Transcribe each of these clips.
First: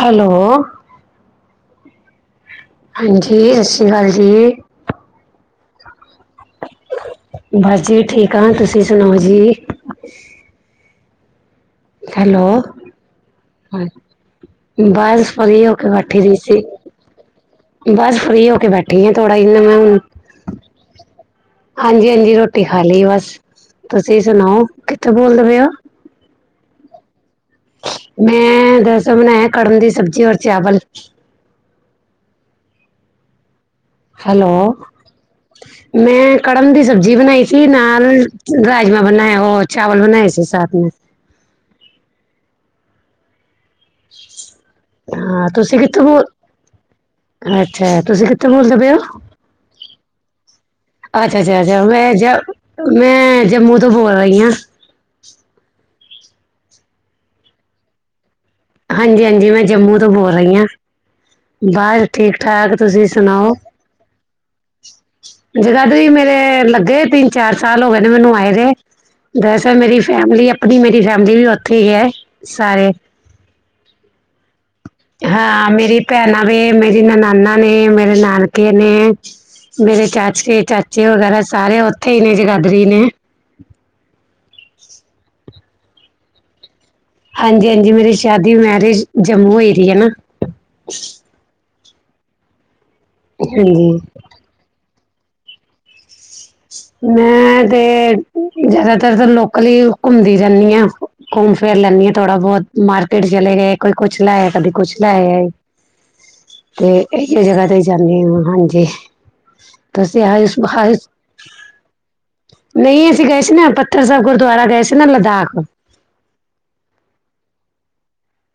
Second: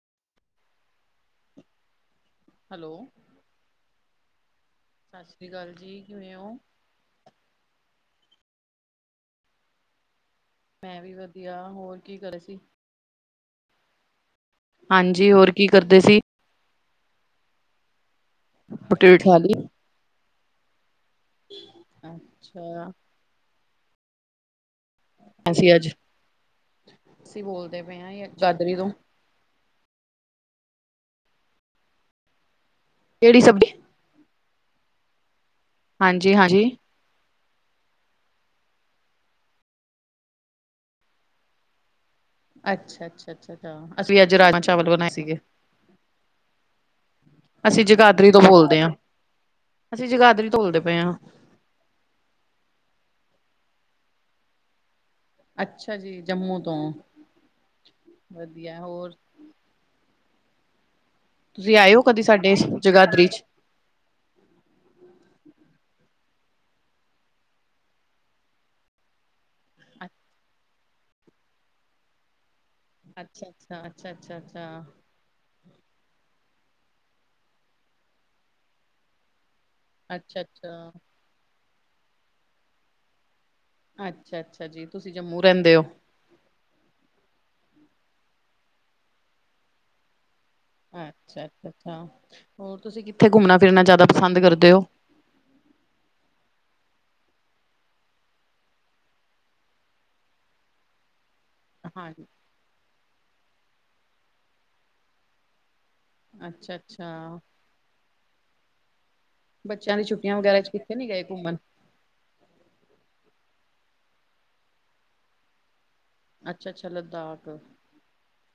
Hello, hello, ਹਾਂਜੀ। ਜੀ, ਸਤਿ ਸ਼੍ਰੀ ਅਕਾਲ ਜੀ। ਸਤਿ ਸ਼੍ਰੀ ਅਕਾਲ ਜੀ, ਕਿਵੇਂ ਹੋ? ਬਸ ਜੀ ਠੀਕ ਆਂ, ਤੁਸੀਂ ਸੁਣਾਓ ਜੀ? ਮੈਂ ਵੀ ਵਧੀਆ ਹੋਰ ਕੀ ਕਰ ਰੇ ਸੀ? ਹਾਂ, ਹਾਂਜੀ, ਬਸ ਹੋਰ ਕੀ ਫਰੀ ਹੋ ਕੇ ਕਰਦੇ ਬੈਠੀ ਸੀ। ਬਸ ਫਰੀ ਹੋ ਕੇ ਬੈਠੀ ਰੋਟੀ ਹ ਰੁਟੀ ਥੋੜਾ ਖਾ ਲਈ? ਇਨਾ ਮੈਂ ਹੁਣ! ਹਾਂਜੀ, ਹਾਂਜੀ ਰੋਟੀ ਖਾ ਅੱਛਾ, ਲਈ ਬਸ ਤੁਸੀਂ ਸੁਣਾਓ, ਕਿੱਥੇ ਬੋਲਦੇ ਪਏ ਹੋ? ਅਸੀਂ ਅੱਜ ਅਸੀਂ ਬੋਲਦੇ ਪਏ ਹਾਂ ਯਗਾਦਰੀ ਮੈਂ ਤੋਂ। ਦਰਸਲ ਬਣਾਇਆ ਕੱਟਲ ਦੀ ਸਬਜ਼ੀ ਔਰ ਚਾਵਲ। ਕੇਹੜੀ ਸਬਜ਼ੀ? ਹੈਲੋ, ਹਾਂਜੀ ਮੈਂ ਹਾਂਜੀ। ਕੜਮ ਦੀ ਸਬਜ਼ੀ ਬਣਾਈ ਸੀ ਨਾਲ ਰਾਜਮਾਂ ਬਣਾਏ ਉਹ ਚਾਵਲ ਬਣਾਏ ਸੀ ਸਾਥ ਮੇ। ਅੱਛਾ, ਅੱਛਾ, ਅੱਛਾ, ਅਛਾ, ਅਸੀਂ ਅੱਜ ਰਾਜਮਾ ਚਾਵਲ ਬਣਾਏ ਸੀਗੇ। ਹਾਂ ਤੁਸੀਂ ਕਿੱਥੋਂ ਬੋਲ ਅਸੀਂ ਅੱਛਾ ਤੁਸੀਂ ਜਗਾਦਰੀ ਤੋਂ ਕਿੱਥੋਂ ਬੋਲਦੇ ਹਾਂ, ਪਏ ਹੋ ਅਸੀਂ ਜਗਾਦਰੀ ਬੋਲਦੇ ਪਏ ਹਾਂ। ਅੱਛਾ ਅੱਛਾ ਅੱਛਾ ਮੈਂ ਜ, ਮੈਂ ਜੰਮੂ ਤੋਂ ਬੋਲ ਰਹੀ ਹਾਂ। ਅੱਛਾ ਜੀ, ਜੰਮੂ ਤੋਂ? ਵਧੀਆ, ਹੋਰ ਹਾਂਜੀ-ਹਾਂਜੀ, ਮੈਂ ਜੰਮੂ ਤੋਂ ਬੋਲ ਰਹੀ ਹਾਂ। ਤੁਸੀਂ ਆਏ ਹੋ ਬਸ ਕਦੀ ਸਾਡੇ ਠੀਕ-ਠਾਕ, ਤੁਸੀਂ ਜਗਾਦਰੀ ਚ? ਸੁਣਾਓ? ਜਗਾਦਰੀ ਮੇਰੇ ਲੱਗੇ ਤਿੰਨ ਚਾਰ ਸਾਲ ਹੋ ਗਏ ਨੇ ਮੈਨੂੰ ਆਏ ਦੇ। ਦਰਸਲ ਮੇਰੀ ਅੱਛਾ ਫੈਮਿਲੀ ਆਪਣੀ ਮੇਰੀ ਫੈਮਲੀ ਵੀ ਉੱਥੇ ਹੀ ਐ, ਸਾਰੇ। ਅੱਛਾ, ਅੱਛਾ, ਅੱਛਾ, ਅੱਛਾ, ਅੱਛਾ। ਹਾਂ ਮੇਰੀ ਭੈਣਾਂ ਵੇ, ਮੇਰੀ ਨਨਾਨਾ ਨੇ, ਮੇਰੇ ਨਾਨਕੇ ਨੇ। ਮੇਰੇ ਅੱਛਾ ਚਾਚਕੇ ਅੱਛਾ। ਚਾਚੇ ਵਗੈਰਾ ਸਾਰੇ ਉੱਥੇ ਹੀ ਨੇ ਜਗਾਦਰੀ ਨੇ। ਅੱਛਾ-ਅੱਛਾ ਜੀ, ਤੁਸੀਂ ਜੰਮੂ ਰਹਿੰਦੇ ਹੋ? ਹਾਂਜੀ-ਹਾਂਜੀ, ਮੇਰੀ ਸ਼ਾਦੀ ਮੈਰਿਜ ਜੰਮੂ ਹੋਇ ਦੀ ਹਨਾਂ। ਅੱਛਾ-ਅੱਛਾ-ਅੱਛਾ ਹੋਰ ਤੁਸੀਂ ਕਿੱਥੇ ਘੁੰਮਣਾ ਫਿਰਨਾ ਹਾਂਜੀ ਜਾਦਾ ਪਸੰਦ ਕਰਦੇ ਔ? ਮੈਂ ਤੇ ਜਿਆਦਾਤਰ ਤਾਂ ਲੋਕਲ ਹੀ ਘੁੰਮਦੀ ਜਾਂਦੀ ਆ। ਘੁੰਮ ਫਿਰ ਲੈਂਨੀ ਹਾਂ ਆ ਥੋੜਾ ਬਹੁਤ, ਮਾਰਕੀਟ ਚਲੇ ਗਏ, ਕੋਈ ਕੁਛ ਲੈ ਆਏ ਕਦੀ ਕੁਛ ਲੈ ਆਏ। ਤੇ ਅੱਛਾ-ਅੱਛਾ ਇਹੀ ਜਗ੍ਹਾ ਤੇ ਜਾਂਦੇ ਹਾਂ ਹਾਂਜੀ। ਤੁਸੀੇ ਆਏ ਸੀ ਬਾਹਸ- ਗੇ ਘੁੰਮਣ- ਨਹੀਂ ਅਸੀਂ ਗਏ ਸੀ ਨਾ ਪੱਥਰ ਸਾਹਿਬ ਗੁਰਦੁਆਰਾ ਗਏ ਸੀ ਨਾ ਲਦਾਖ। ਅੱਛਾ ਅੱਛਾ ਲਦਾਕ-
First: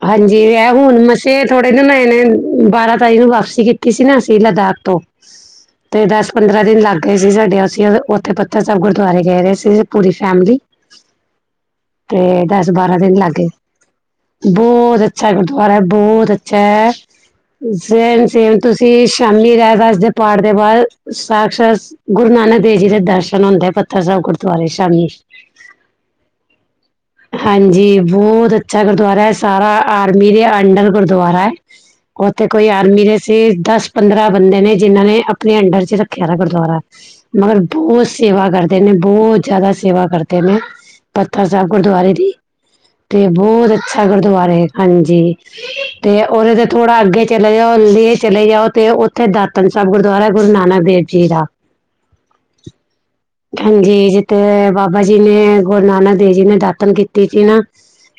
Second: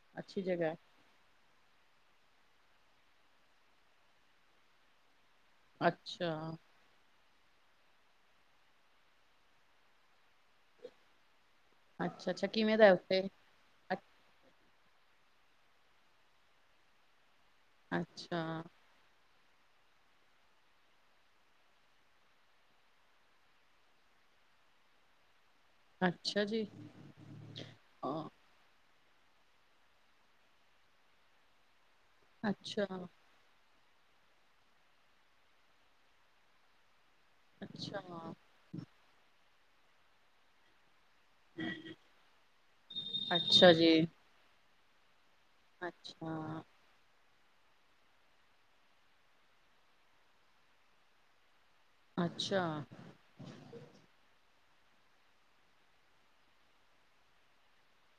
ਹਾਂਜੀ ਐ ਹੁਣ ਮਛ ਤੇ ਥੋੜੇ ਦਿਨ ਨੇ ਬਾਰਾਂ ਤਾਰੀਕ ਨੂੰ ਵਾਪਸੀ ਕੀਤੀ ਸੀ ਨਾ ਅਸੀਂ ਲਦਾਖ ਤੋਂ। ਤੇ ਅੱਛਾ ਦਸ ਪੰਦਰਾਂ ਦਿਨ ਲੱਗ ਗਏ ਸੀ। ਸਾਡੇ ਅਸੀ ਉਥੇ ਪੱਥਰ ਸਾਹਿਬ ਗੁਰਦੁਆਰੇ ਗਏ ਰਹੇ ਸੀ ਪੂਰੀ ਫੈਮਿਲੀ। ਤੇ ਅੱਛਾ-ਅੱਛਾ ਦਸ ਕਿਵੇਂ ਦਾ ਬਾਰਾਂ ਦਿਨ ਉੱਥੇ ਲੱਗ ਗਏ। ਬਹੁਤ ਅੱਛਾ ਗੁਰਦੁਆਰਾ ਬਹੁਤ ਅੱਛਾ ਐ। ਸੇਮ ਸੇਮ ਅੱਛਾ-ਅੱਛਾ ਤੁਸੀਂ- ਤੇ ਸ਼ਾਮੀ ਰਹਿਰਾਸ ਦੇ ਪਾਠ ਦੇ ਬਾਅਦ ਸ਼ਾਖਸ਼ਾਤ ਗੁਰੂ ਨਾਨਕ ਦੇਵ ਜੀ ਦੇ ਦਰਸ਼ਨ ਹੁੰਦੇ ਪੱਥਰ ਸਾਬ ਗੁਰਦੁਆਰੇ ਸ਼ਾਮੀ। ਅੱਛਾ ਜੀ ਹਾਂਜੀ ਹਾਂ- ਬਹੁਤ ਅੱਛਾ ਗੁਰਦੁਆਰਾ ਐ ਸਾਰਾ ਆਰਮੀ ਦੇ ਅੰਡਰ ਗੁਰਦੁਆਰਾ ਐ ਉੱਥੇ ਕੋਈ ਅੱਛਾ-ਅੱਛਾ ਆਰਮੀ ਦੇ ਤੇ ਦਸ-ਪੰਦਰਾਂ ਬੰਦੇ ਨੇ ਜਿਨਾਂ ਨੇ ਆਪਣੇ ਅੰਡਰ ਚ ਰੱਖਿਆ ਗੁਰਦੁਆਰਾ। ਮਗਰ ਅੱਛਾ ਬਹੁਤ ਸੇਵਾ ਕਰਦੇ ਨੇ, ਬਹੁਤ ਜ਼ਿਆਦਾ ਸੇਵਾ ਕਰਦੇ ਨੇ। ਪੱਥਰ ਸਾਹਿਬ ਗੁਰਦੁਆਰੇ ਦੀ, ਤੇ ਅੱਛਾ ਬਹੁਤ ਜੀ ਅੱਛਾ ਗੁਰਦੁਆਰੇ ਹਾਂਜੀ। ਤੇ ਅੱਛਾ ਉਹਦੇ ਤੇ- ਥੋੜਾ ਅੱਗੇ ਚਲੇ ਜਾਓ ਚਲੇ ਜਾਓ ਤੇ ਉੱਥੇ ਦਾਤਨ ਸਾਹਿਬ ਗੁਰਦੁਆਰਾ ਗੁਰੂ ਨਾਨਕ ਦੇਵ ਜੀ ਦਾ। ਅੱਛਾ। ਹਾਂਜੀ ਜੀ ਤੇ ਬਾਬਾ ਜੀ ਨੇ ਗੁਰੂ ਨਾਨਕ ਦੇਵ ਜੀ ਨੇ ਦਾਤਨ ਕੀਤੀ ਸੀ ਨਾ।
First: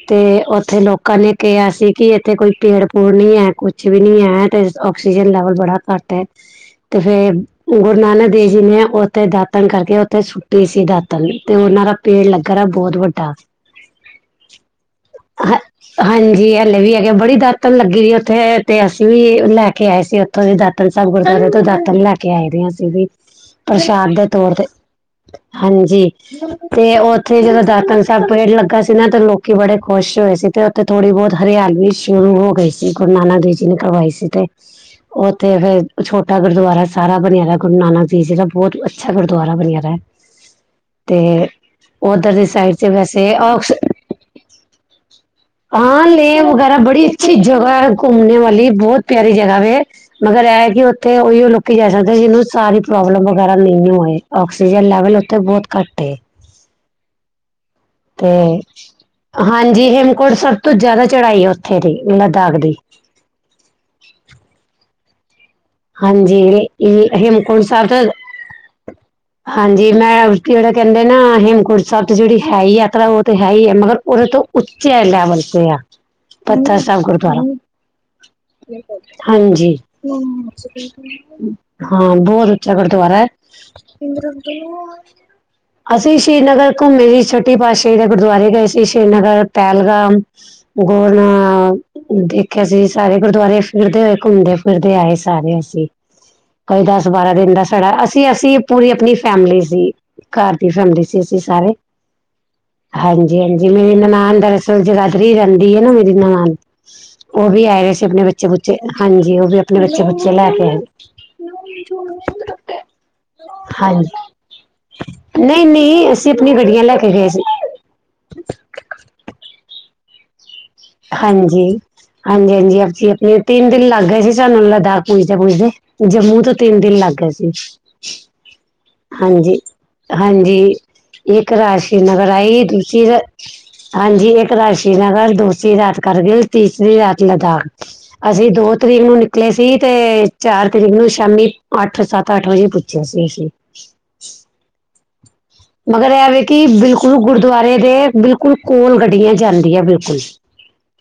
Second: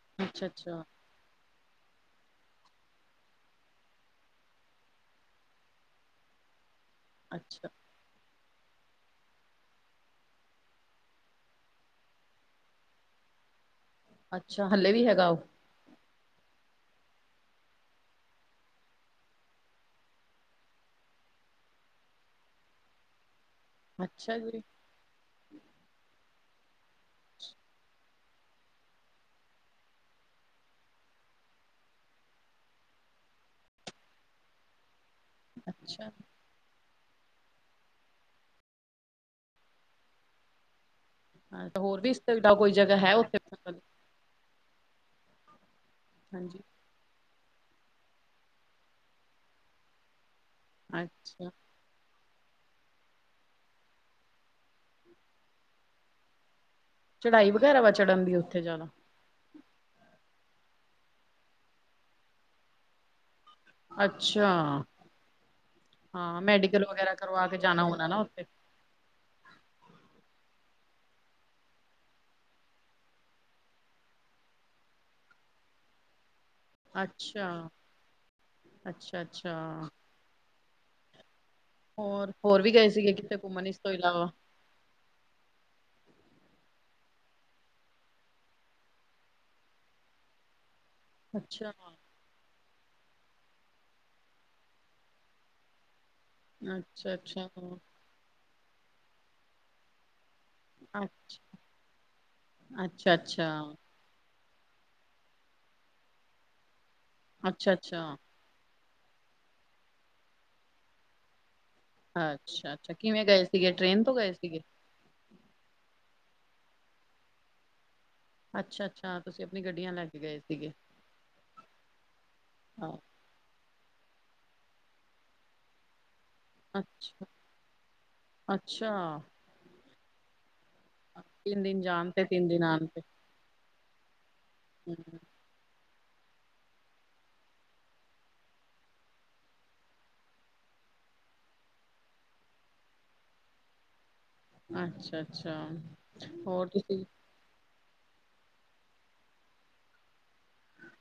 ਤੇ ਅੱਛਾ-ਅੱਛਾ ਓਥੇ ਲੋਕ ਕੇ ਕਿਹਾ ਸੀ ਕਿ ਇੱਥੇ ਕੋਈ ਪੇੜ ਪੂੜ ਨਹੀਂ ਹੈ ਕੁਛ ਵੀ ਨਹੀਂ ਹੈ, ਤੇ ਆਕਸੀਜਨ ਲੈਵਲ ਬੜਾ ਘੱਟ ਐ। ਤੇ ਫੇਰ ਅੱਛਾ ਅੱਛਾ ਗੁਰੂ ਨਾਨਕ ਦੇਵ ਜੀ ਨੇ ਉੱਥੇ ਦਾਤਨ ਕਰ ਉੱਥੇ ਸੁੱਟੀ ਸੀ ਦਾਤਨ ਤੇ ਉਹਨਾਂ ਦਾ ਪੇੜ ਲੱਗ ਰਿਹਾ ਬਹੁਤ ਵੱਡਾ। ਅੱਛਾ ਹਲੇੇ ਵੀ ਹੈਗਾ ਉਹ? ਹ ਹਾਂਜੀ, ਹਲੇ ਵੀ ਹੈਗੇ ਏ ਬੜੀ ਦਾਤਨ ਲੱਗੀ ਉੱਥੇ ਤੇ ਅਸੀਂ ਵੀ ਲੈ ਕੇ ਆਏ ਸੀ ਉੇ- ਓਥੋਂ ਦੀ ਦਾਤਨ ਸੈਬ ਗੁਰਦੁਆਰੇ ਤੋਂ ਦਾਤਨ ਲੈ ਕੇ ਆਏ ਦੇਆਂ ਅਸੀ ਵੀ, ਪ੍ਰਸ਼ਾਦ ਦੇ ਅੱਛਾ ਤੌਰ ਜੀ ਤੇ। ਹਾਂਜੀ ਤੇ ਉੱਥੇ ਜਦੋਂ ਦਾਤਨ ਤਾਂ ਪੇੜ ਲੱਗਾ ਸੀ ਨਾ ਤੇ ਲੋਕੀ ਬੜੇ ਖੁਸ਼ ਹੋਏ ਸੀ ਤੇ ਓਥੇ ਥੋੜ੍ਹੀ ਬੋਹਤ ਹਰਿਆਲੀ ਸ਼ੁਰੂ ਹੋ ਗਈ ਸੀ। ਜੀ ਨਾਨਕ ਦੇਵ ਜੀ ਨੇ ਕਰਵਾਈ ਸੀ ਤੇ ਓਥੇ ਅੱਛਾ ਫੇਰ ਛੋਟਾ ਗੁਰਦੁਆਰਾ ਸਾਰਾ ਬਣੇਆ ਦਾ ਗੁਰੂ ਨਾਨਕ ਦੇਵ ਜੀ ਦਾ ਬੋਹਤ ਅੱਛਾ ਗੁਰਦੁਆਰਾ ਬਣੇਆ ਦਾ ਏ। ਤੇ ਹਾਂ ਹੋਰ ਵੀ ਇਸ ਉਧਰ ਦੀ ਤੋਂ ਕੋਈ ਸਾਈਡ ਚ ਜਗ੍ਹਾ ਹੈ ਵੈਸੇ ਉੱਥੇ ਔਸ ਹਾਂ ਲੇਹ ਹਾਂਜੀ ਵਗੈਰਾ ਬੜੀ ਅੱਛੀ ਜਗਾ ਹੈ ਘੁੰਮਣੇ ਵਾਲੀ ਬਹੁਤ ਪਿਆਰੀ ਜਗ੍ਹਾ ਵੇ ਮਗਰ ਇਹ ਕਿ ਉੱਥੇ ਉਹੀ ਅੱਛਾ ਲੋ ਤੁਸੀਂ ਵੀ ਜਾ ਸਕਦੇ ਜਿਹਨੂੰ ਸਾਰੀ ਪ੍ਰੋਬਲਮ ਵਗੈਰਾ ਨਹੀਂ ਹੋਏ ਆਕਸੀਜਨ ਲੈਵਲ ਉੱਥੇ ਬਹੁਤ ਘੱਟ ਏ। ਚੜ੍ਹਾਈ ਵਗੈਰਾ ਵ- ਤੇ, ਹਾਂਜੀ। ਹੇਮਕੋਟ ਸਭ ਤੋਂ ਜ਼ਿਆਦਾ ਚੜਾਈ ਹੈ, ਉੱਥੇ ਦੀ, ਲਦਾਖ ਦੀ। ਅੱਛਾ! ਹਾਂਜੀ ਹਾਂ, ਮੈਡੀਕਲ ਵਗੈਰਾ ਇਹ ਕਰਵਾ ਕੇ, ਹੇਮਕੁੰਟ ਜਾਣਾ ਸਾਹਿਬ ਤਾਂ ਹੋਣਾ ਨਾ ਉੱਥੇ। ਹਾਂਜੀ, ਮੈਂ ਜਿਹੜਾ ਕਹਿੰਦੇ ਨਾ, ਹੇਮਕੁੰਟ ਸਾਹਿਬ ਜਿਹੜੀ ਹੈ, ਯਾਤਰਾ ਉਹ ਤੇ ਹੈ ਹੀ ਹੈ। ਮਗਰ ਉਹਦੇ ਤੋਂ ਉੱਚੇ ਲੈਵਲ ਤ ਆ। ਪਤਾ ਸਾਹਿਬ ਗੁਰਦੁਆਰਾ, ਅੱਛਾ ਅੱਛਾ ਅੱਛਾ ਹਾਂਜੀ। ਹਾਂ, ਹੋਰ ਬਹੁਤ ਹੋਰ ਵੀ ਉੱਚਾ ਗਏ ਸੀਗੇ ਗੁਰਦੁਆਰਾ ਹੈ। ਕਿਤੇ ਘੁੰਮਣ ਇਸ ਤੋਂ ਇਲਾਵਾ ਨ [inaudible] ਅਸੀਂ ਸ਼੍ਰੀਨਗਰ ਘੁੰਮੇ ਸੀ। ਛੋਟੀ ਪਾਤਸ਼ਾਹੀ ਦੇ ਗੁਰਦੁਆਰੇ ਗਏ ਸੀ। ਸ਼੍ਰੀਨਗਰ, ਪਹਿਲਗਾਮ ਗਰ ਅੱਛਾ ਨਾ ਦੇਖ [unintelligible] ਅਸੀਂ ਸਾਰੇ ਗੁਰਦੁਆਰੇ ਫਿਰਦੇ ਹੋਏ ਘੁੰਮਦੇ ਫਿਰਦੇ ਆਏ ਸਾਰੇ ਅਸੀਂ। ਕੋਈ ਦਸ, ਅੱਛਾ ਬਾਰਾਂ ਅੱਛਾ ਦਿਨ ਦਾ ਸੜਾ, ਅਸੀਂ ਅਸੀਂ ਪੂਰੀ ਆਪਣੀ ਫੈਮਲੀ ਸੀ। ਘਰ ਦੀ ਫੈਮਲੀ ਸੀ ਅਸੀਂ ਅੱਛਾ ਸਾਰੇ, ਅੱਛਾ ਅੱਛਾ ਅੱਛਾ ਹਾਂਜੀ ਹਾਂਜੀ ਮੇਰੀ ਨਨਾਨ ਦਾ ਉਹ ਜਗਾਧਰੀ ਰਹਿੰਦੀ ਹੈ ਨਾ ਮੇਰੀ ਨਨਾਣ, ਉਹ ਵੀ ਆਏ ਸੀ। ਅੱਛਾ ਆਪਣੇ ਬੱਚੇ ਬੱਚੇ, ਬੁੱਚੇ ਹਾਂਜੀ ਉਹ ਵੀ ਆਪਣੇ ਬੱਚੇ, ਬੁੱਚੇ ਲੈ ਕੇ ਹਨ। ਅੱਛਾ ਅੱਛਾ ਕਿਵੇਂ ਗਏ ਸੀਗੇ? ਟ੍ਰੇਨ ਤੋਂ ਗਏ ਸੀਗੇ? ਨਹੀਂ ਨਹੀਂ ਅਸੀਂ, ਆਪਣੀ ਗੱਡੀਆਂ ਲੈ ਕੇ ਗਏ ਸੀ। ਅੱਛਾ ਅੱਛਾ, ਤੁਸੀਂ ਆਪਣੀ ਗੱਡੀਆਂ ਲੈ ਕੇ ਗਏ ਸੀਗੇ। ਹਾਂਜੀ, ਹਾਂਜੀ ਹਾਂਜੀ ਆਸੀ ਆਪਣੀ ਤਿੰਨ ਦਿਨ ਲੱਗ ਗਏ ਸੀ। ਸਾਨੂੰ ਲਦਾਖ ਪੁੱਜਦੇ- ਪੁੱਜਦੇ ਜੰਮੂ ਤੋਂ ਤਿਨ ਦਿਨ ਲਗ ਅੱਛਾ ਗਏ ਸੀ। ਅੱਛਾ ਹਾਂਜੀ, ਹਾਂਜੀ। ਇੱਕ ਤਿੰਨ ਦਿਨ ਰਾਸ਼ੀ ਜਾਣ ਤੇ ਨਗਰ ਤਿੰਨ ਆਈ, ਦਿਨ ਆਉਣ ਤੇ ਦੂਜੀ, ਹਾਂਜੀ ਇੱਕ ਰਾਸ਼ੀ ਹੂੰ। ਨਗਰ ਦੋ ਅਸੀ ਰਾਤ ਕਰਕੇ, ਤੀਸਰੀ ਰਾਤ ਲਦਾਖ ਅਸੀਂ ਦੋ ਤਰੀਕ ਨੂੰ ਨਿਕਲੇ ਸੀ। ਤੇ ਚਾਰ ਤਰੀਕ ਨੂੰ ਸ਼ਾਮੀ ਅੱਠ, ਸੱਤ ਅੱਠ ਵਜੇ ਪੁੱਜ। ਜੈਸੀ ਸੀ ਅੱਛਾ- ਅੱਛਾ, ਮਗਰ ਇਹ ਵੇ ਕਿ ਹੋਰ ਤੁਸੀਂ ਬਿਲਕੁਲ ਗੁਰਦੁਆਰੇ ਦੇ, ਬਿਲਕੁਲ ਕੋਲ ਗੱਡੀਆਂ ਚਲਦੀਆਂ ਬਿਲਕੁਲ।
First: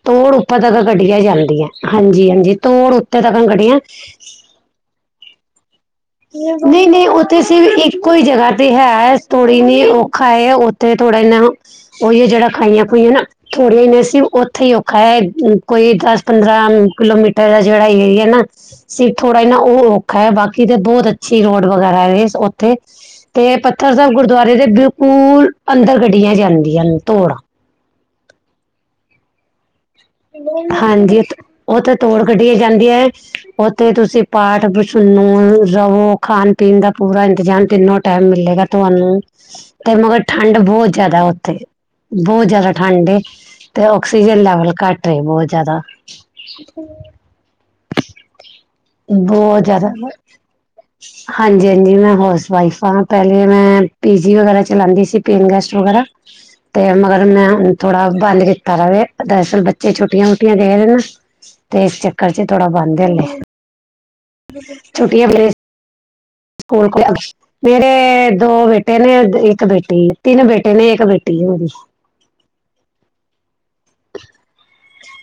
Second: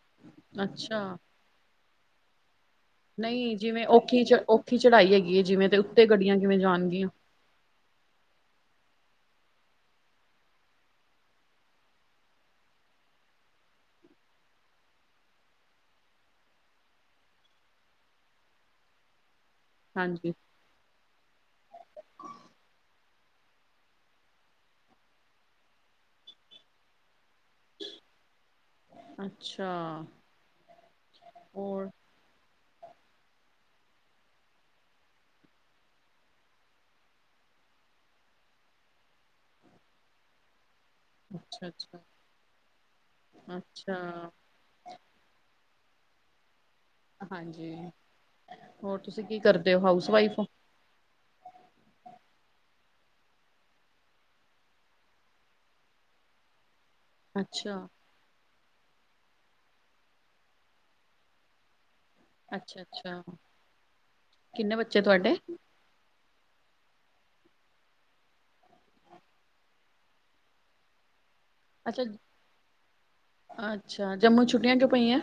ਤੋੜ ਉੱਪਰ ਤੱਕ ਅੱਛਾ ਕੱਢੀਆਂ ਜਾਂਦੀਆਂ, ਹਾਂਜੀ ਹਾਂਜੀ ਤੋੜ ਉੱਤੇ ਤੱਕ ਕੱਢੀਆਂ ਓਕੇ [unintelligible] ਉੱਥੀ ਚੜ੍ਹਾਈ ਹੈਗੀ ਹੈ। ਜਿਵੇਂ ਉ ਨਹੀਂ, ਨਹੀ ਉ ਤੇ ਅਸੀ ਵੀ ਇੱਕੋ ਹੀ ਜਗ੍ਹਾ ਤੇ ਹੈ। ਥੋੜ੍ਹੀ ਜ, ਔਖਾ ਹੈ। ਉੱਥੇ ਥੋੜ੍ਹਾ ਜ ਉਹੀ ਜਿਹੜਾ ਖਾਈਆਂ, ਖੁਈਆਂ ਨਾ ਥੋੜ੍ਹੇ ਨੇ ਸੀ, ਉੱਥੇ ਹੀ ਔਖਾ ਹੈ। ਕੋਈ ਦਸ ਪੰਦਰਾਂ ਕਿਲੋਮੀਟਰ ਦਾ ਜਿਹੜਾ ਏਰੀਆ ਨਾ ਸੀਟ ਥੋੜਾ ਜ ਨਾ ਉਹ ਔਖਾ ਹੈ। ਹਾਂਜੀ ਬਾਕੀ ਤੇ ਬਹੁਤ ਅੱਛੀ ਰੋਡ ਵਗੈਰਾ ਹੈ, ਉੱਥੇ ਤੇ ਪੱਥਰ ਸਾਹਿਬ ਗੁਰਦੁਆਰੇ ਦੇ ਬਿਲਕੁਲ, ਅੰਦਰ ਗੱਡੀਆਂ ਜਾਂਦੀਆਂ ਤੋੜ ਅੱਛਾ! ਹਾਂਜੀ, ਉਹ ਹੋਰ ਤੇ ਤੋੜ ਗੱਡੀਆਂ ਜਾਂਦੀਆਂ। ਉੱਥੇ ਤੁਸੀਂ ਪਾਠ ਸੁਨੋ, ਰਵੋ, ਖਾਨ ਪੀਣ ਦਾ ਪੂਰਾ ਇੰਤਜ਼ਾਮ ਤਿੰਨੋ ਟਾਈਮ ਮਿਲੇਗਾ ਤੁਹਾਨੂੰ, ਤੇ ਮਗਰ ਠੰਡ ਬਹੁਤ ਜ਼ਿਆਦਾ ਉੱਥੇ, ਅੱਛਾ-ਅੱਛਾ ਬਹੁਤ ਜਿਆਦਾ ਠੰਡ ਏ, ਤੇ ਅੱਛਾ ਅੱਛਾ ਆਕਸੀਜਨ ਲੈਵਲ ਘੱਟ ਤੇ, ਬਹੁਤ ਜਿਆਦਾ ਹਾਂਜੀ, ਹੋਰ ਤੁਸੀਂ ਕੀ ਕਰਦੇ ਹੋ? ਹਾਊਸ ਵਾਈਫ ਹੋ। ਹ [inaudible] ਹਾਂਜੀ--ਹਾਂਜੀ ਮੈਂ ਹਾਊਸ ਵਾਇਫ ਹਾਂ। ਪਹਿਲੇ ਮੈਂ ਪੀਜੀ ਵਗੈਰਾ ਚਲਾਉਂਦੀ ਸੀ। ਪੇਨ ਗਸਟ ਵਗੈਰਾ ਤੇ ਮਗਰ ਮੈਂ ਅੱਛਾ ਥੋੜਾ, ਬੰਦ ਕੀਤਾ ਵੇ, ਦਰਅਸਲ ਬੱਚੇ ਛੋਟੀਆਂ ਛੁੱਟੀਆਂ ਗਏ ਨਾ ਤੇ ਇਸ ਚੱਕਰ 'ਚ ਥੋੜਾ ਬੰਦ ਏ ਅੱਛਾ-ਅੱਛਾ ਹਲੇ। ਕਿੰਨੇ ਬੱਚੇ ਛੁੱਟੀਆਂ ਤੁਹਾਡੇ ਬਲੇ ਕੋਲ ਕੋ [unintelligible] ਮੇਰੇ ਦੋ ਬੇਟੇ ਨੇ, ਇੱਕ ਬੇਟੀ, ਤਿੰਨ ਬੇਟੇ ਨੇ, ਇੱਕ ਬੇਟੀ, ਮੇਰੀ ਅੱਛਾ, ਅੱਛਾ ਜੰਮੂ ਛੁੱਟੀਆਂ ਚੋਂ ਕਦੋ ਪਈਆਂ?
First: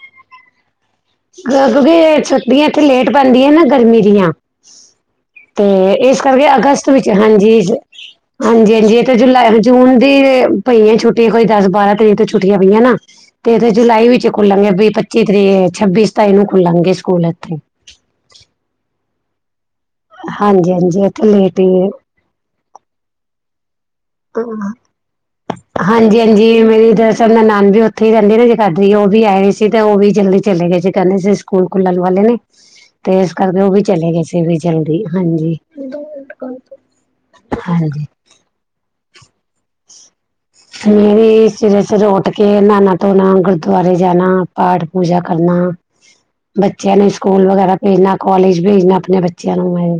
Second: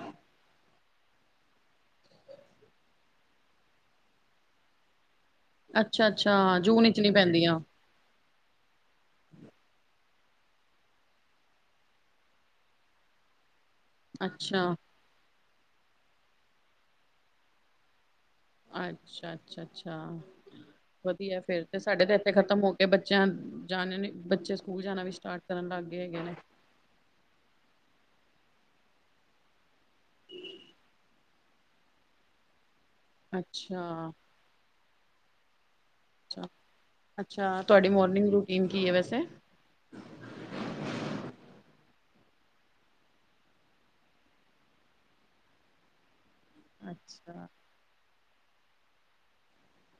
ਕਿਉਂਕਿ, ਛੁੱਟੀਆਂ ਇੱਥੇ ਲੇਟ ਪੈਂਦੀਆਂ ਨਾ, ਗਰਮੀ ਦੀਆਂ। ਤੇ ਇਸ ਅੱਛਾ-ਅੱਛਾ ਕਰਕੇ ਜੂਨ ਅਗਸਤ ਵਿਚ ਵਿੱਚ, ਨੀ ਹਾਂਜੀ ਪੈਂਦੀਆਂ ਹਾਂਜੀ, ਹਾਂਜੀ ਇਥੇ ਜੁਲਾਈ ਜੂਨ ਦੀ ਪਈ ਹੈ ਛੁੱਟੀ ਕੋਈ ਦਸ ਬਾਰਾਂ ਤਰੀਕ ਤੋਂ ਛੁੱਟੀਆਂ ਪਈਆਂ ਨਾ ਤੇ ਜੁਲਾਈ ਵਿੱਚ ਅੱਛਾ ਖੁੱਲਣਗੇ। ਵੀ ਪੱਚੀ ਤਰੀਕ ਛੱਬੀ ਸਤਾਈ ਨੂੰ ਖੁੱਲਣਗੇ। ਸਕੂਲ ਇੱਥੇ ਅੱਛਾ, ਅੱਛਾ ਅੱਛਾ ਹਾਂਜੀ ਹਾਂਜੀ ਇੱਥੇ ਵਧੀਆ ਲੇਟ ਫੇਰ ਤੇ ਹੀ ਸਾਡੇ ਤਾਂ ਇਥੇ ਖਤਮ ਹੋ। ਕਿ ਬੱਚਿਆਂ ਜਾਣ ਨੇ ਬੱਚੇ ਸਕੂਲ ਜਾਣਾ ਵੀ ਸਟਾਰਟ ਕਰਨ ਲੱਗ ਗਏ ਹਾਂਜੀ ਹੈਗੇ ਨੇ ਹਾਂਜੀ ਮੇਰੀ ਦਰਸਲ ਨਾਣਾਨ ਵੀ ਉੱਥੇ ਹੀ ਰਹਿੰਦੇ ਨਾ ਜੇ ਕਰਦੀ। ਉਹ ਵੀ ਆਏ ਸੀ, ਤੇ ਉਹ ਵੀ ਜਲਦੀ ਚਲੇ ਗਏ ਸੀੇ ਕਹਿੰਦੇ ਸੀ। ਸਕੂਲ ਖੁਲਣ ਵਾਲੇ ਨੇ ਤੇ ਇਸ ਕਰਕੇ ਉਹ ਵੀ ਅੱਛਾ ਚਲੇ ਗਏ ਸੀ। ਵੀ ਜਲਦੀ ਹਾਂਜੀ ਅੱਛਾ ਅੱਛਾ ਤੁਹਾਡੀ ਹਾਂਜੀ ਮੋਰਨਿੰਗ ਰੂਟੀਨ ਕੀ ਹੈ ਵੈਸੇ? ਸਵੇਰੇ ਸਮੇਂ ਸਿਰ ਉੱਠ ਕੇ ਨਹਾਣਾ ਧੋਣਾ ਗੁਰਦੁਆਰੇ ਜਾਣਾ ਪਾਠ ਪੂਜਾ ਕਰਨਾ ਬੱਚਿਆਂ ਨੂੰ ਅੱਛਾ ਸਕੂਲ ਵਗੈਰਾ ਭੇਜਣਾ। ਕੋਲਜ ਭੇਜਣਾ ਆਪਣੇ ਬੱਚਿਆਂ ਨੂੰ ਮੈਂ।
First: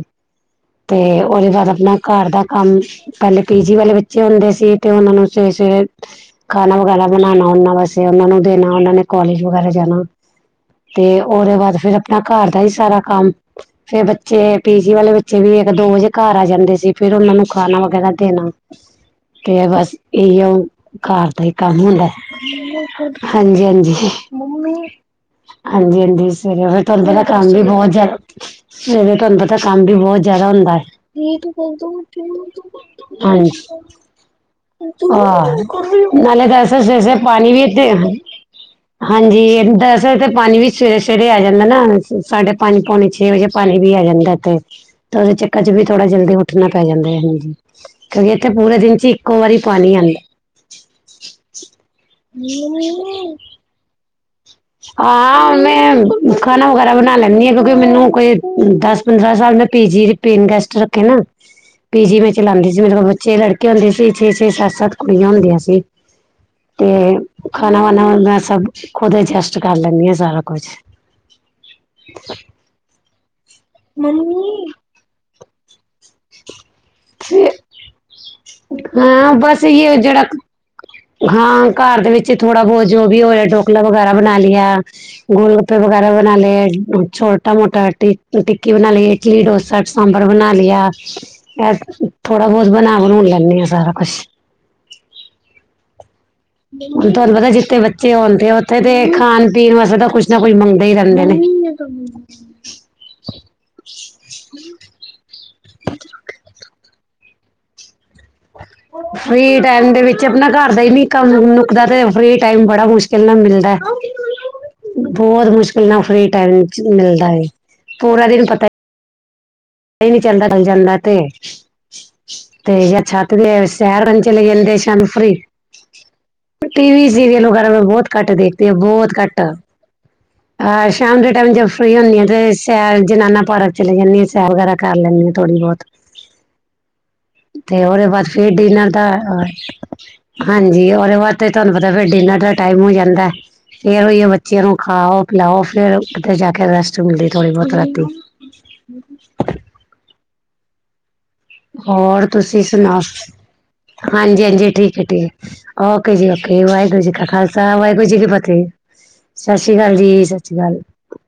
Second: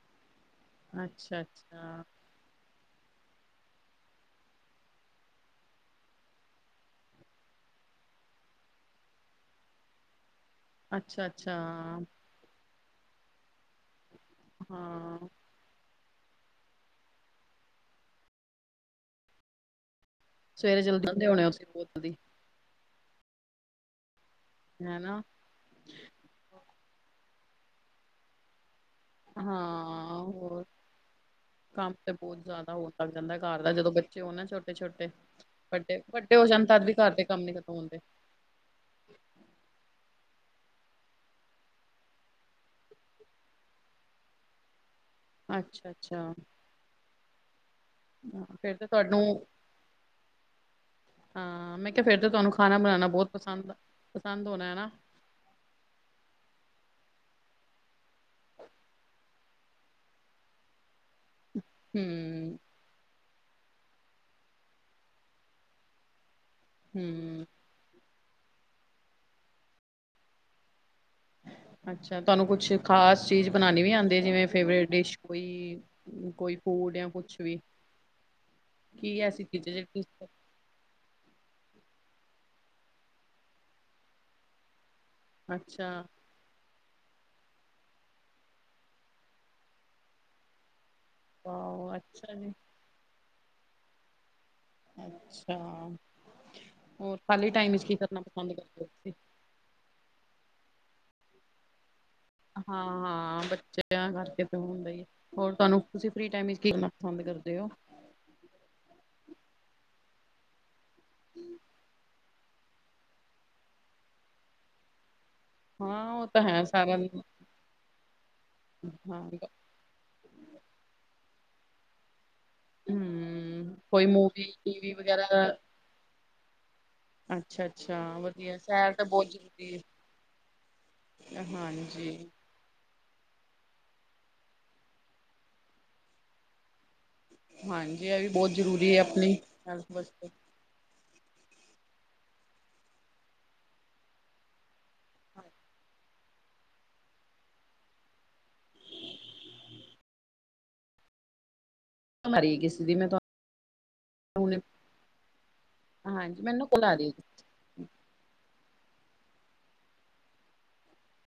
ਤੇ ਅੱਛਾ ਉਹਦੇ ਬਾਅਦ ਅੱਛਾ ਆਪਣਾ ਘਰ ਦਾ ਕੰਮ ਪਹਿਲੇ ਪੀਜੀ ਵਾਲੇ ਬੱਚੇ ਹੁੰਦੇ ਸੀ। ਤੇ ਉਹਨਾਂ ਨੂੰ ਸਵੇਰੇ ਸਵੇਰੇ ਖਾਣਾ ਵਗੈਰਾ ਬਣਾਉਣਾ। ਉਹਨਾ ਵਾਸਤੇ ਉਹਨਾਂ ਨੂੰ ਦੇਣਾ ਉਹਨਾਂ ਨੇ ਕੋਲਜ ਵਗੈਰਾ ਜਾਣਾ। ਤੇ ਅੱਛਾ ਉਹਦੇ ਅੱਛਾ ਬਾਅਦ ਫਿਰ ਆਪਣਾ ਘਰ ਦਾ ਹੀ ਸਾਰਾ ਕੰਮ ਫੇਰ ਬੱਚੇ ਪੀਜੀ ਵਾਲੇ ਹਾਂ ਬੱਚੇ ਵੀ ਇੱਕ ਦੋ ਵਜੇ ਘਰ ਆ ਜਾਂਦੇ ਸੀ। ਫਿਰ ਉਹਨਾਂ ਨੂੰ ਖਾਣਾ ਵਗੈਰਾ ਦੇਣਾ ਤੇ ਬਸ ਇਹ ਆ ਸਵੇਰੇ ਜਲਦੀ ਘਰ ਉਠਦੇ ਦਾ ਹੋਣੇ ਹੀ ਤੁਸੀਂ ਕੰਮ ਬਹੁਤ ਹੁੰਦਾ ਜਲਦੀ ਹੈ। ਹਾਂਜੀ ਹਾਂਜੀ ਹਨਾ ਹਾਂਜੀ ਹਾਂਜੀ ਸਵੇਰੇ ਤੁਰ ਪਹਿਲਾ ਕੰਮ ਵੀ ਬਹੁਤ ਜਾ ਸਵੇਰੇ ਤੁਹਾਨੂੰ ਪਤਾ ਕੰਮ ਵੀ ਬਹੁਤ ਹਾਂ ਜਿਆਦਾ ਹੋਰ ਹੁੰਦਾ ਹੈ ਕੰਮ ਤੇ ਤੇ ਉਹਨਾਂ ਹਾਂ ਨਾ ਤਾਂ ਤਦ ਵੀ ਸਵੇਰੇ ਘਰ ਸਵੇਰੇ ਦੇ ਕੰਮ ਪਾਣੀ ਨੀ ਵੀ ਖਤਮ ਹੁੰਦੇ ਇ ਹਾਂਜੀ ਇਥੇ ਪਾਣੀ ਵੀ ਸਵੇਰੇ ਸਵੇਰੇ ਆ ਜਾਂਦਾ ਨਾ ਸਾਢੇ ਪੰਜ ਪੌਣੇ ਛੇ ਵਜੇ ਪਾਣੀ ਵੀ ਆ ਜਾਂਦਾ ਤੇ ਤੇ ਉਹਦੇ ਚੱਕਰ ਚ ਵੀ ਅੱਛਾ ਥੋੜਾ ਅੱਛਾ ਜਲਦੀ ਉੱਠਣਾ ਪੈ ਜਾਂਦਾ ਹੈ। ਹਾਂਜੀ ਕਿਉਂਕਿ ਇੱਥੇ ਪੂਰੇ ਫੇਰ ਤੇ ਦਿਨ ਚ ਇੱਕੋ ਤੁਹਾਨੂੰ ਵਾਰੀ ਪਾਣੀ ਆਉਂਦਾ ਹਾਂ ਮੈਂ ਕਿਹਾ ਫਿਰ ਤਾਂ ਤੁਹਾਨੂੰ ਖਾਣਾ ਬਣਾਉਣਾ ਬਹੁਤ ਪਸੰਦ ਆ ਪਸੰਦ ਹੋਣਾ ਹੈਨਾ ਹਾਂ ਮੈਂ ਖਾਣਾ ਵਗੈਰਾ ਬਣਾ ਲੈਂਦੀ ਹਾਂ। ਕਿਉਂਕਿ ਮੈਨੂੰ ਕੋਈ ਦਸ ਪੰਦਰਾਂ ਮੈਂ ਪੀਜੀ ਦੇ ਪੇਨ ਗੈਸਟ ਰੱਖੇ ਨਾ ਪੀਜੀ ਮੈਂ ਹਮ ਚਲਾਉਂਦੀ ਜਿਵੇ ਮਤਬਲ ਬੱਚੇ ਲੜਕੇ ਹੁੰਦੇ ਸੀ ਛੇ- ਛੇ ਸੱਤ-ਸੱਤ ਕੁੜੀਆਂ ਹੁੰਦੀਆਂ ਸੀ। ਤੇ ਹੂੰ ਖਾਣਾ ਵਾਣਾ ਮੈ ਸਭ ਖੁਦ ਐਡਜੈਸਟ ਕਰ ਲੈਣੀ ਸਾਰਾ ਕੁਛ ਅੱਛਾ ਤੁਹਾਨੂੰ ਕੁਛ ਖਾਸ ਚੀਜ਼ ਬਣਾਉਣੀ ਵੀ ਆਉਂਦੀ ਜਿਵੇਂ ਫੇਵਰੇਟ ਡਿਸ਼ ਕੋਈ ਕੋਈ ਫੂਡ ਆ ਕੁਛ ਵੀ, ਕੀ ਐਸੀ ਚੀਜ਼ ਜਿਹੜੀ ਹਾਂ ਘਰ ਦੇ ਵਿੱਚ ਥੋੜਾ ਬਹੁਤ ਜੋ ਵੀ ਹੋ ਰਿਹਾ ਢੋਕਲਾ ਵਗੈਰਾ ਬਣਾ ਲਿਆ ਗੋਲ ਗੱਪੇ ਅੱਛਾ ਵਗੈਰਾ ਬਣਾ ਲਿਆ ਛੋਟਾ ਮੋਟਾ ਟਿੱਕੀ ਬਣਾ ਲਈ, ਇਡਲੀ, ਡੋਸਾ, ਸਾਂਭਰ ਬਣਾ ਲਿਆ। ਵਾਓ ਅੱਛਾ ਥੋੜਾ ਜੀ ਬਹੁਤ ਬਣਾ ਬਣਾਉਣ ਲੈਦੀਆ ਸਾਰਾ ਕੁਛ ਅੱਛਾ ਹੁਣ ਹੋਰ ਤੁਹਾਨੂੰ ਪਤਾ ਖਾਲੀ ਟਾਈਮ ਜਿੱਥੇ ਵਿੱਚ ਕੀ ਬੱਚੇ ਕਰਨਾ ਹੋਣ ਪਸੰਦ ਉੱਥੇ ਕਰਦੇ ਹੋ ਤੇ ਤੁਸੀਂ ਖਾਣ ਪੀਣ ਵਾਸਤੇ ਤਾਂ ਕੁਛ ਜਾਂ ਕੋਈ ਮੰਗਦੇ ਹੀ ਰਹਿੰਦੇ ਨੇ ਹਾਂ, ਹਾਂ ਬੱਚਿਆਂ ਕਰਕੇ ਹੁੰਦਾ ਆ। ਹੋਰ ਤੁਹਾਨੂੰ ਤੁਸੀਂ ਫਰੀ ਟਾਈਮ ਵਿੱਚ ਕੀਣਾ ਪਸੰਦ ਕਰਦੇ ਹੋ। ਫਰੀ ਟਾਈਮ ਦੇ ਵਿੱਚ ਆਪਣਾ ਘਰ ਦਾ ਹੀ ਨੀ ਕੰਮ ਨੁਕਦਾ ਤੇ ਫਰੀ ਟਾਈਮ ਬੜਾ ਮੁਸ਼ਕਿਲ ਨਾਲ ਮਿਲਦਾ ਬੋਤ ਮੁਸ਼ਕਿਲ ਇੰਨਾ ਹਾਂ ਫਰੀ ਉਹ ਤਾਂ ਹੈ ਟਾਈਮ ਚ ਸਾਰਾ ਦਿਨ ਮਿਲਦਾ ਏ, ਪੂਰਾ ਦਿਨ ਪਤਾ ਹਾਂ ਇਹ ਨਹੀ ਚੱਲਦਾ ਚੱਲ ਜਾਂਦਾ ਤੇ। ਤੇ ਯਾ ਛੱਤ ਤੇ ਹਮ ਸੈਰ ਕੋਈ ਕਰਨ ਚਲੇ ਮੂਵੀ ਜਾਂਦੇ ਟੀਵੀ ਸ਼ਾਮੀ ਫਰੀ ਵਗੈਰਾ ਟੀ ਵੀ ਸੀਰੀਅਲ ਵਗੈਰਾ ਮੈਂ ਅੱਛਾ-ਅੱਛਾ ਬਹੁਤ ਘੱਟ ਵਧੀਆ ਦੇਖਦੀ ਆ ਸੈਰ ਤਾਂ ਬੋਤ ਬਹੁਤ ਘੱਟ ਜ਼ਰੂਰੀ ਅ ਸ਼ਾਮ ਦੇ ਹੈ ਟਾਈਮ ਜਦ ਫਰੀ ਹਾਂਜੀ। ਹੁੰਦੀ ਆ ਤੇ ਸੈਰ ਜਨਾਨਾ ਪਾਰਕ ਚਲੇ ਜਾਂਦੀ ਆ, ਸੈਰ ਵਗੈਰਾ ਕਰ ਲੈਨੀ ਆ ਥੋੜ੍ਹੀ ਬੋਤ। ਤੇ ਉਹਦੇ ਹਾਂਜੀ ਇਹ ਬਾਅਦ ਵੀ ਫਿਰ ਬਹੁਤ ਡਿਨਰ ਜ਼ਰੂਰੀ ਹੈ ਦਾ ਆਪਣੀ ਅ ਹੈਲਥ ਵਾਸਤੇ। ਹਾਂਜੀ, ਉਦੇ ਬਾਦ ਤੁਹਾਨੂੰ ਪਤਾ ਫਿਰ ਡਿਨਰ ਦਾ ਟਾਈਮ ਹੋ ਜਾਂਦਾ। ਫਰ ਓਈ ਓ ਬੱਚਿਆਂ ਨੂੰ ਖਾਓ, ਪਿਲਾਓ ਫੇਰ ਕਿਤੇ ਜਾ ਕੇ ਰੈਸਟ ਮਿਲਦੀ ਥੋੜ੍ਹੀ ਬੋਤ ਰਾਤੀ। [inaudible] ਹੋਰ ਆ ਰਹੀ ਤੁਸੀਂ ਕਿਸੇ ਦੀ ਸੁਣਾਓ। ਮੈਂ ਤੁਹਾਨੂੰ ਹਾਂਜੀ-ਹਾਂਜੀ ਠੀਕ ਏ ਠੀਕ ਓਕੇ ਹਾਂਜੀ ਜੀ-ਓਕੇ ਮੈਨੂੰ ਕੋਲ ਆ ਵਾਹਿਗੁਰੂ ਜੀ ਰਹੀ ਕਾ ਖਾਲਸਾ ਵਾਹਿਗੁਰੂ ਜੀ ਕੀ ਫਤਿਹ। ਸਤਿ ਸ਼੍ਰੀ ਅਕਾਲ ਜੀ -ਸਤਿ ਸ਼੍ਰੀ ਅਕਾਲ।